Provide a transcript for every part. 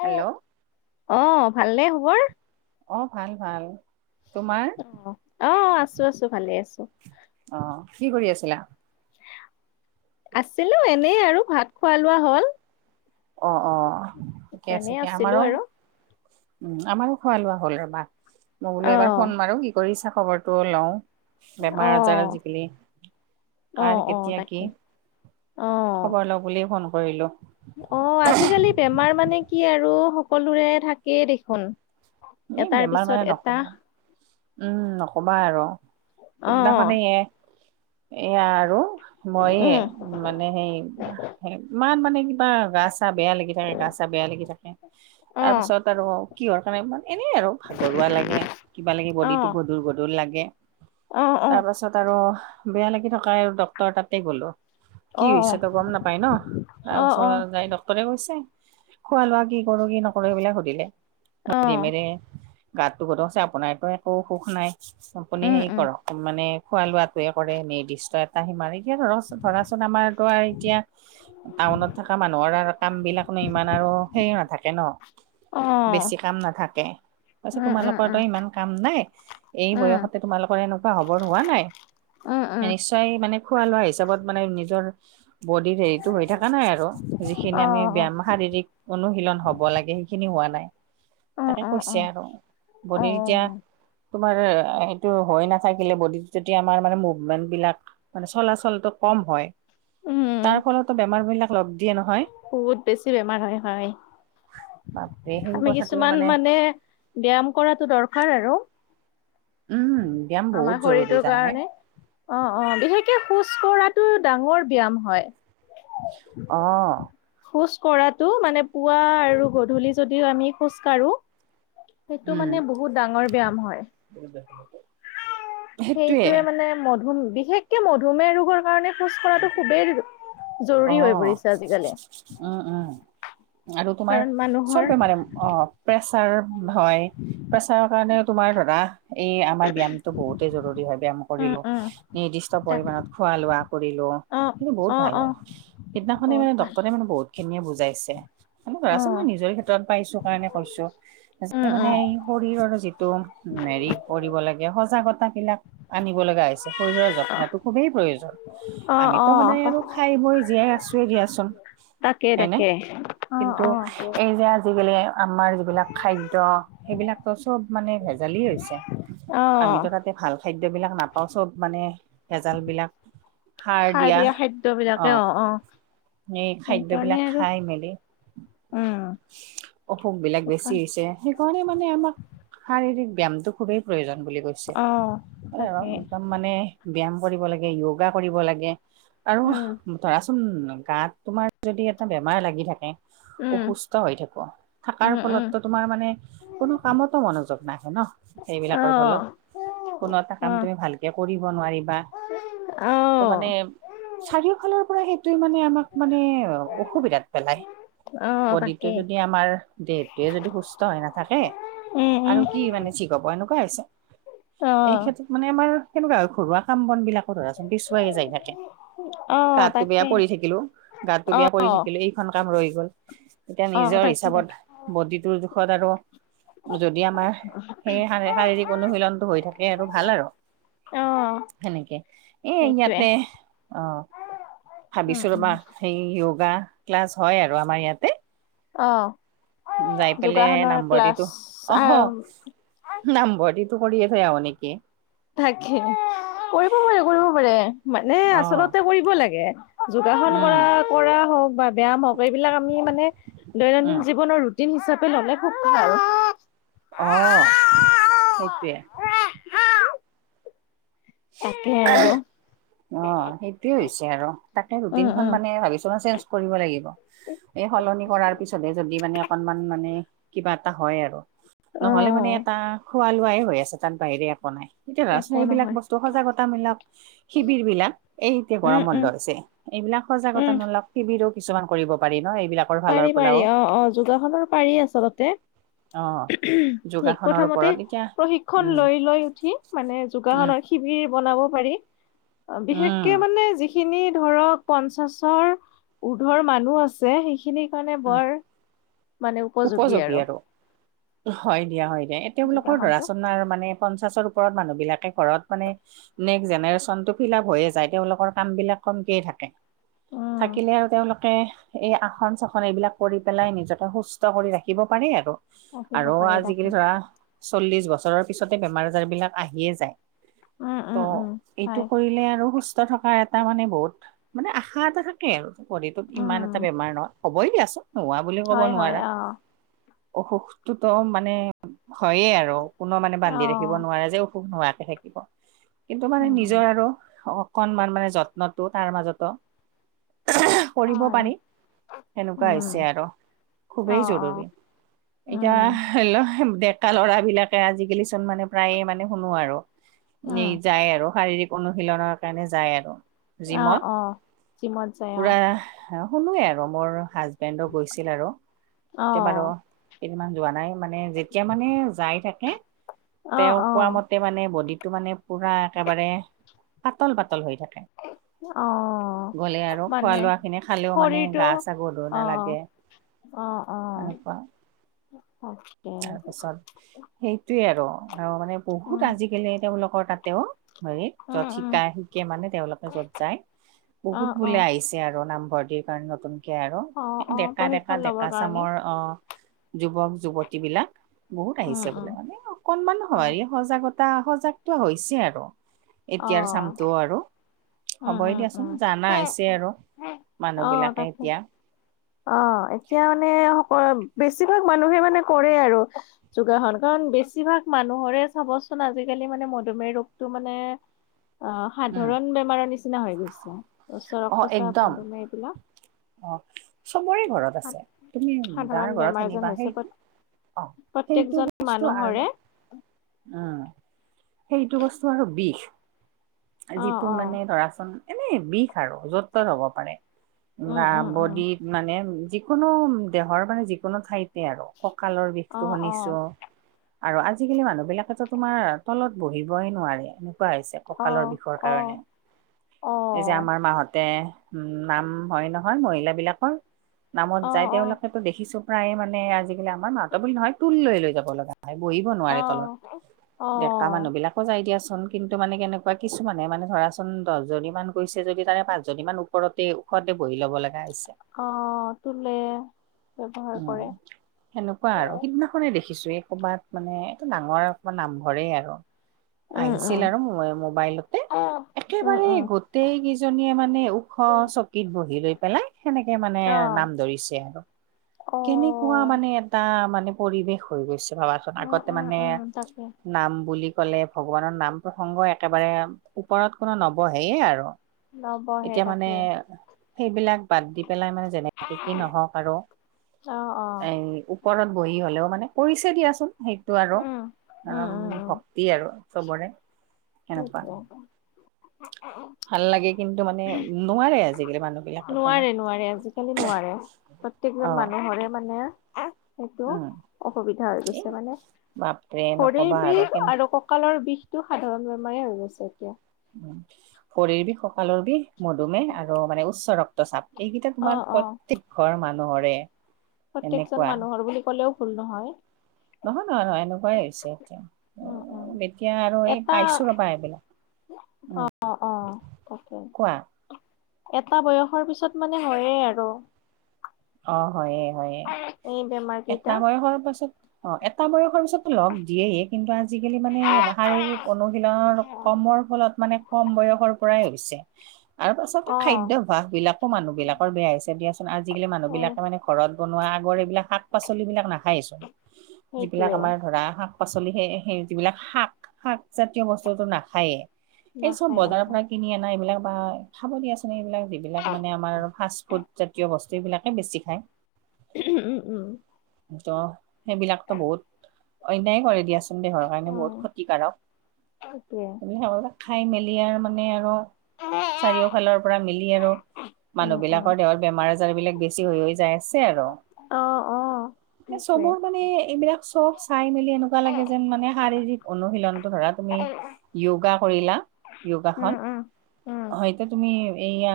Hello. অঁ ভালে নে খবৰ। অঁ ভাল ভাল, তোমাৰ? অঁ অঁ আছো আছো ভালে আছো। অঁ, কি কৰি আছিলা? আছিলো এনেই আৰু ভাত খোৱা লোৱা হ'ল। অঁ অঁ ঠিকে এনে আছে তিয়া, আছিলো আমাৰো- আৰু উম আমাৰো খোৱা লোৱা হ'ল ৰবা মই অ বোলো এবাৰ ফোন মাৰো কি কৰিছা খবৰটো লঁও। অ বেমাৰ আজাৰ আজিকালি। অ কাৰ অ কেতিয়া কি তাকে অ খবৰ লওঁ বুলিয়ে ফন কৰিলো। অঁ আজিকালি বেমাৰ মানে কি আৰু সকলোৰে থাকেই দেখোন। এই এটাৰ বেমাৰ মানে পিছত এটা। নকবা উম নকবা আৰু অ সিদিনাখনেই এ এয়া আৰু ময়ে উম মানে সেই ইমান মানে কি বা গা চা বেয়া লাগি থাকে গা চা বেয়া লাগি থাকে অ তাৰপিছত আৰু কিহৰ কাণে ইমান এনেই আৰু ভাগৰুৱা লাগে কিবা লাগি অ বডিটো গধুৰ গধুৰ লাগে। অ অ তাৰ পাছত আৰু বেয়া লাগি থকায় ডক্তৰ তাতে গ'লো। অ কি হৈছে ত গম নাপাই ন অ অ তাৰপিছত যাই ডক টৰে কৈছে খোৱা লোৱা কি কৰো কি নকৰো এইবিলাক সুধিলে। অ সুধি মেলি গাতটো গধ আপোনাৰ একো একো অসুখ নাই। আপুনি উম সেয়ি উম কৰক মানে খোৱা লোৱাতোৱে কৰে নিৰ্দিষ্ট এটা সিমাৰেই ইয়াতে ৰ চোন ধৰাচোন আমাৰতোৱে এতিয়া টাউনত থকা মানুহৰ অৰাৰ কামবিলাকনো ইমান আৰু হেৰি নাথাকে ন। অ। কাম নাথাকে। পাছে উম উম তোমালোকৰ উম তই ইমান কাম নাই এই উম বয়সতে তোমালোকৰ এনেকুৱা হবৰ হোৱা নাই। উম উম। তই মানে খোৱা লোৱা হিচাপত মানে নিজৰ বডিৰ হেৰিটো হৈ থাকা নাই আৰু। অ যিখিনি আমি অ ব্যায়াম শাৰীৰিক অনুশীলন হব লাগে সেইখিনি হোৱা নাই। তাকে অ কৈছে আৰু অ বডিৰ এতিয়া অ তোমাৰ সেইটো হৈ নাথাকিলে বডিটো তেতিয়া আমাৰ মানে মুভমেন্ট বিলাক মানে চলাচলটো কম হয়। উম, তাৰ ফলতো বেমাৰবিলাক লগ দিয়ে নহয়। বহুত বেছি বেমাৰ হয় হয়। বাপৰে সেই আমি কথ কিছুমান মানে ব্যায়াম কৰাটো দৰকাৰ আৰু। উম ব্যায়াম বহুত আমাৰ জৰুৰী শৰীৰটোৰ জানানে কাৰণে। অ অ বিশেষকে খোজ কঢ়াটো ডাঙৰ ব্যয়াম হয়। অ। খোজ কঢ়াটো মানে পুৱা আৰু গধূলি যদিও আমি খোজ কাঢ়ো সেইটো উম মানে বহুত ডাঙৰ ব্যায়াম হয়। [unintelligible] সেইটোৱে সেইটোয়ে মানে মধুম বিশেষকে মধুমেহ ৰোগৰ কাৰণে খোজ কৰাটো খুবেই অ জৰুৰী হৈ পৰিছে আজিকালি উম উম আৰু তোমাৰ কাৰণ মানুহৰ চব বেমাৰে অ প্ৰেছাৰ হয় প্ৰেছাৰৰ কাৰণেও তোমাৰ ধৰা এই আমাৰ ব্যয়মটো বহুতেই জৰুৰী হয় ব্যয়াম উম, কৰিলো উম, নিৰ্দিষ্ট তাকে পৰিমমানণত খোৱা লোৱা কৰিলো অ', কিন্তু বহুত অ', ভাল অ', হয় সেইদিনাখনে বহুত মানে ভাল ডক্টৰে মানে বহুত খিনিয়ে বুজাইছে খোলো ধৰাচোন চোন মই অ', নিজৰ ক্ষেত্ৰত পাইছো কাৰণে কৈছো যিয়ে উম, মানে উম। শৰীৰৰ যিটো মেৰি কৰিব লাগে সজাগতা বিলাক আনিব লগা হৈছ শৰীৰৰ যত্নতো খুবেই প্ৰয়োজন অ', আমিতো অ', সদায় আৰু খাই বই জীয়াই আছোৱে দিয়াচোন তাকে হয়নে তাকে। অ', কিন্তু অ'। এই যে আজিকালি আমাৰ যিবিলাক খাদ্য সেইবিলাকতো সব মানে ভেজালিয়ে হৈছে অ', আমিতো তাতে ভাল খাদ্যবিলাক নাপাওঁ চব মানে ভেজালবিলাক সাৰ দিয়া অ এই সেইকাৰণে খাদ্যবিলাক আৰু খাই মেলি উম, অসুখ বিলাক বেছি সেইকাৰ হৈছে সেইকাৰণে মানে আমাক শাৰীৰিক ব্যয়ামটো খুবেই প্ৰয়োজন বুলি কৈছে অ', তাকে মানে ব্যায়াম কৰিব লাগে য়োগা কৰিব লাগে আৰু উম, ধৰাচোন গাত তোমাৰ যদি এটা বেমাৰ লাগি থাকে। উম, অসুস্থ হৈ থাকো উম, থকাৰ উম। ফলতো তোমাৰ মানে কোনো কামতো মনোযোগ নাহে ন সেইবিলাকৰ অ', ফলত কোনো এটা কাম অ', তুমি ভালকে কৰিব নোৱাৰিবা। ত মানে অ'। চাৰিওফালৰ পৰা সেইটোে মানে আমাক মানে অসুবিধাত পেলায়। অ', বডিটো তাকে যদি আমাৰ দেহটোৱে যদি সুস্থ হৈ নাথাকে। উম, উম, আৰু কি মানে চিক লব এনেকুৱা হৈছে এই অ'। ক্ষেত্ৰত মানে আমাৰ সেনেুৱা হয় ঘৰুৱা কাম বন বিলাকো ধৰাছ বিছৱাইে যাই থাকে অ', গাতটো বেয়া তাকে পৰি থাকিলো গাতটো অ', বেয়া পৰি থাকিলো এই এখন কাম ৰৈ গ'ল এতিয়া অ', নিজৰ তাকে তাকে হিচাপত বডিটোৰ জোখত আৰু যদি আমাৰ শে শা শাৰীৰিক অনুশীলনটো হৈ থাকে আৰু ভাল আৰু। অ', সেনেকে এ সেইটোৱে। ইয়াতে আহ উম, ভাবিছো উম, ৰবা। সেই য়োগা ক্লাছ হয় আৰু আমাৰ ইয়াতে। অ যাই পেলাই যোগাসনৰ ক্লাছ আৰাম নাম ভৰ্তিটো কৰিয়ে থই আহো নেকি। থাকে কৰিব পাৰে কৰিব পাৰে মানে অ আচলতে কৰিব লাগে। যোগাসন উম কৰা কৰা হওক বা ব্যয়াম হওক এইবিলাক আমি মানে উম দৈনন্দিন জীৱনৰ দিন হিচাপে ল'লে খোব ভাল। অ সেইটোৱে। তাকে আৰু। অ সেইটোয়ে হৈছে আৰু তাকে উম, ৰুটিন খন উম, মানে ভাবিছো মানে চেঞ্জ কৰিব লাগিব এই সলনি কৰাৰ পিছতহে যদি মানে অকনমান মানে কিবা এটা হয় আৰু নহ'লে মানে অ', এটা খোৱা লোৱাই হৈ আছে তাত বাহিৰে একো নাই। এতিয়া ৰাজনে একো এইবিলাক নহয় বস্ত- সজাগতামূলক শিবিৰ বিলাক এইতে গৰম উম, বন্ধ উম, হৈছে। এইবিলাক উম, সজাগতামূলক টিবিৰো কিছুমান কৰিব পাৰি ন এইবিলাক পাৰি পাৰি অ অ যোগাসনৰ পাৰি আচলতে। অ'। উহুম, ঠিক যোগাসনৰ প্ৰথমতে ওপৰত এতিয়া প্ৰশিক্ষন উম, লৈ লৈ উঠি মানে উম, যোগাসনৰ সিবিৰ বনাব পাৰি, আ বিশেষকে উম, মানে যি খিনি ধৰক পঞ্চাশৰ উৰ্ধৰ মানুহ আছে সেইখিনিক মানে উম, বৰ উপযোগী আৰু হয় দিয়া হয় দিয়া এতে বোলকৰ যোগাসনটো ৰাচন নাইয়ৰ মানে পঞ্চাশৰ ওপৰত মানুহ বিলাকে ঘৰত মানে নেক্স জেনেৰেচনটো ফিল আপ হৈয়ে যায় তেওঁলোকৰ কাম বিলাক কমকে থাকে। উম থাকিলে আৰু তেওঁলোকে এই আসন চাসন এইবিলাক কৰি পেলাই নিজকে সুস্থ ট কৰি ৰাখিব পাৰে আৰু। ৰাখিব আৰু পাৰে ৰাখি আজিকালি ধৰা চল্লিশ বছৰৰ পিছতে বেমাৰ আজাৰবিলাক আহিয়ে যায়। উম ত উম উম এইটো হয় কৰিলে আৰু সুস্থ থকাৰ এট- টা মানে বহুত মানে আশা এটা থাকে আৰু বডিটোত ইমান এটা উম বেমাৰ নহয় হ'বই দিয়াচোন নোহোৱা হয় হয় অ। অসুখটো ত মানে হয়ে আৰু কোনো মানে অ বান্ধি ৰাখিব নোৱাৰে যে অসুখ নোহোৱাকে থাক- কিন্তু মানে উম নিজৰ উম আৰু অ- অকনমান মানে যত্নটো তাৰ মাজতো আহহা- কৰিব হয় পাৰি, সেনেকুৱা উম হৈছে আৰ। অ খুবেই অ জৰুৰী, এইটাহ উম হৈল হেম, ডেকা ল'ৰাবিলাকে আজিকালি চোন মানে প্ৰায়ে মানে শুনো আৰু। উম এই যায় আৰু শাৰীৰিক অনুশীলনৰ কাৰণে যায় আৰু। অ জিমত অ জিমত যায় অ পূৰা হা শুনোৱে আৰু মোৰ হাজবেণ্ডো গৈছিল আৰু। অ কে বাৰ কেইদিনমান যোৱা নাই মানে যেতিয়া মানে যায় থাকে। অ তেওঁ কোৱা অ মতে মানে বডিটো মানে পুৰা একেবাৰে পাতল পাতল হৈ থাকে। অ [inaudible] গ'লে আৰু খোৱা মানে - লোৱা খিনি খালেও মানে শৰীৰটো গা - চা গধুৰ অ নালাগে। অ অ অহ। তাৰ পাছত সেইটোৱে আৰু আৰু মানে উম বহুত আজিকালি তেওঁলোকৰ তাতেও। হেৰিত উম য'ত উম শিকাই শিকে মানে তেওঁলোকে য'ত যায়। অ বহুত অ বোলে আহিছে আৰু নামভৰ্তিৰ কাৰণে নতুন। ছে আৰু অ অ ডেকা - ডেকা প্ৰশিক্ষণ - লবৰ ডেকা কাৰণে চামৰ আহ। যুৱক - যুৱতীবিলাক বহুত উম আহিছে উম বোলে মানে অকনমান অ হেৰি সজাগত। তাবসজাগতো হৈছে আৰু অ এতিয়াৰ চামটো আৰু। উম হ'বই উম দিয়াচোন উম জানা হৈছে আৰু মানুহ অ বিলাকে তাকে এতিয়া। অ এতিয়া মানে অ বেছিভাগ মানুহে মানে কৰে আৰু। যোগাসন কাৰণ বেছিভাগ মানুহৰে চাবচোন আজিকালি মানে মধুমেহ ৰোগটো মানে। [inaudible] অ উম। সাধাৰণ বেমাৰৰ নিচিনা হৈ গৈছে। উচ্চ অ ৰক্তচাপ একদম মধুমেহ এইবিলাক অ। চবৰে ঘৰত আছে, তুমি দাৰ সাধাৰণ ঘৰত বেমাৰ যেন শুনিবা সেই হৈছে অ সেইটো প্ৰত্যেকজন বস্তু মানুহৰে আৰু উম, সেইটো বস্তু আৰু বিষ অ যিটো অ মানে ধৰাচোন এনেই বিষ আৰু য'ত তত হ'ব পাৰে। উম বা উম উম বডিত মানে যিকোনো দেহৰ মানে যিকোনো ঠাইতে আৰু। কঁকালৰ অ বিষটো অ শুনিছোঁ। আৰু আজিকালি মানুহ বিলাকেতো তোমাৰ তলত বহিবই নোৱাৰে এনেকুৱা হৈছে। অ কালৰ বিষৰ অ কাৰণে, অ এই যে আমাৰ মাহঁতে। উম নাম হয় নহয় মহিলাবিলাকৰ নামত অ অ যায় তেওঁলোকে দেখিছো প্ৰায়ে মানে আজিকালি আমাৰ মাত বুলি নহয় তুল লৈ লৈ যাব লাগে। ভাই বহিব অ নোৱাৰে তলত, অ ডেকা মানুহবিলাকো যায় দিয়াচোন কিন্তু মানে কেনে বা কিছুমানে মানে ধৰাচোন দহজনী মান গৈছে যদি তাৰে পাঁচ জনী মান ওপৰতে ওখতে বহি ল'ব লগা হৈছে। অঁহ তোলে। ব্যৱহাৰ উম কৰে সেনেকুৱা আৰু উম সিদিনা কোনে দেখিছোয়ে ক'ৰবাত মানে এইটো ডাঙৰমান নামঘৰে আৰু। আহিছিল উম আৰু মোবা - মোবাইলতে। উম একেবাৰে উম গোটেই কেইজনীয়ে মানে ওখ চকীত বহি লৈ পেলাই। সেনেকে মানে অ নাম ধৰিছে আৰু। অ কেনেকুৱা মানে এটা মানে পৰিৱেশ হৈ গৈছে ভাবাচোন? উম আগতে উম মানে উম তাকে নাম বুলি ক'লে ভগৱানৰ নাম প্ৰসংগ একেবাৰে ওপৰত কোনো নবহেয়ে আৰু। নবহে এতিয়া মানে তাকে সেইবিলাক বাদ দি পেলাই মানে যেনেকে কি নহওক আৰু অঁহ। এই ওপৰত বহি হ'লেও মানে। কৰিছে দিয়াচোন সেইটো আৰু উম উম উম উম ভক্তি আৰু চবৰে। উপৰত সেনেকুৱা পৰা। [unintelligible] ভাল লাগে কিন্তু মানে নোৱাৰে আজিকালি মানুহ বিলাকে কোনো। নোৱাৰে নোৱাৰে আজিকালি নোৱাৰে [unintelligible] প্ৰত্যেকজন অ', মানুহৰে মানে সেইটো উম, অসুবিধা হৈ এই গৈছে মানে। বাপৰে শৰীৰ নকবা বিষ কেন আৰু কঁকালৰ বিষটো সাধাৰণ বেমাৰে হৈ গৈছে এতিয়া। উ শৰীৰ বিষ ককালৰ বিষ মধুমেহ আৰু মানে উচ্চ ৰক্ত। ৰক্ত চাপ এইকেইটা অ', তোমাৰ অ'। প্ৰত্যেক ঘৰ মানুহৰে। প্ৰত্যেকজন এনেকুৱা মানুহৰ বুলি ক'লেও ভুল নহয়। নহয় নহয় নহয় এনেকুৱাই হৈছে এতিয়া উম, উম। এতিয়া আৰু এই এটা পাইছো ৰবা এইবিলাক। উম। অ', অ', তাকে এটা বয়সৰ পিছত মানে হয়ে আৰু অ, হয়ে হয়ে এই বেমাৰ এটা কেইটা। বয়সৰ পাছত অ, এটা বয়সৰ পিছতো লগ দিয়েই কিন্তু আন আজিকালি মানে শাৰীৰিক অনুশীলনৰ কমৰ ফলত মানে কম বয়সৰ পৰাই হৈছে। আৰু পাছতে অ', খাদ্যভ্যাস বিলাকো মানুহ বিলাকৰ বেয়া হৈছে দিয়াচোন আজিকালি মানুহ এ বিলাকে মানে ঘৰত বনোৱা আগৰ এইবিলাক শাক, পাচলিবিলাক নাখায়ে চোন যিবিলাক সেইটোৱে আমাৰ ধৰা শাক শাক-পাচলি সেই সেই যিবিলাক শাক, শাকজাতীয় বস্তুটো নাখায়েই। এই চব নাখায় বজাৰৰ নাখায়। পৰা কিনি অনা এইবিলাক বা খাব দিয়াচো- এইবিলাক যিবিলাক মানে আমাৰ ফাষ্ট ফুড জাতীয় বস্তু এইবিলাকেই বেছি খায়। উম, উম। ত' সেইবিলাকতো বহুত অন্যায় কৰে দিয়াচোন দে ধৰক। কাৰণে বহুত অ', ক্ষতিকাৰক সেইটোৱে। সিহঁতে খাই মেলি আৰু মানে আৰু চাৰিওফালৰ পৰা মিলি আৰু উম, মানুহ উম। বিলাকৰ দেহৰ বেমাৰ আজাৰ বিলাক বেছি বেছি হৈ হৈ যাই আছে আৰু অ, অ। ম সেইটোৱে। চবত মানে এইবিলাক চব চাই মেলি এনেকুৱা লাগে যেন মানে শাৰীৰিক অনুশীলনটো ধৰা তুমি য়োগা কৰিলা য়োগাখন, উম, উম, হয়তো তুমি এইয়া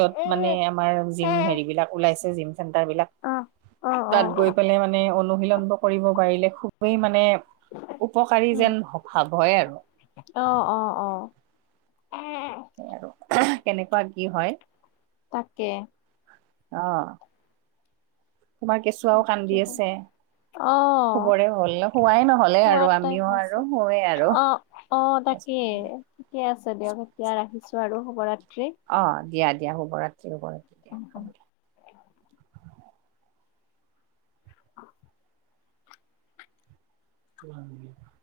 য'ত মানে আমাৰ অ', জিম হেৰি বিলাক ওলাইছে জিম চেন্টাৰ বিলাক অ', তাত গৈ অ', পেলাই মানে অনুশীলন কৰিব পাৰিলে খুবেই মানে উপকাৰী উম, যেন ভাৱ হয় আৰু অ, অ, এ আৰু কেনেকুৱা কি হয়। তাকে। অ, তোমাৰ কেঁচুৱাও কান্দি আছে। অ', শুবৰে হ'ল শোৱাই নহ'লে শুৱাৰ আৰু টাইম আমিও হৈছে। আৰু শুৱেই আৰু। অ', অ, তাকেই ঠিকে আছে দিয়ক এতিয়া ৰাখিছো আৰু শুভৰাত্ৰি। অ, দিয়া দিয়া শুভৰাত্ৰি শুভৰাত্ৰি দিয়া হ'ব দিয়া। [unintelligible] [inaudible]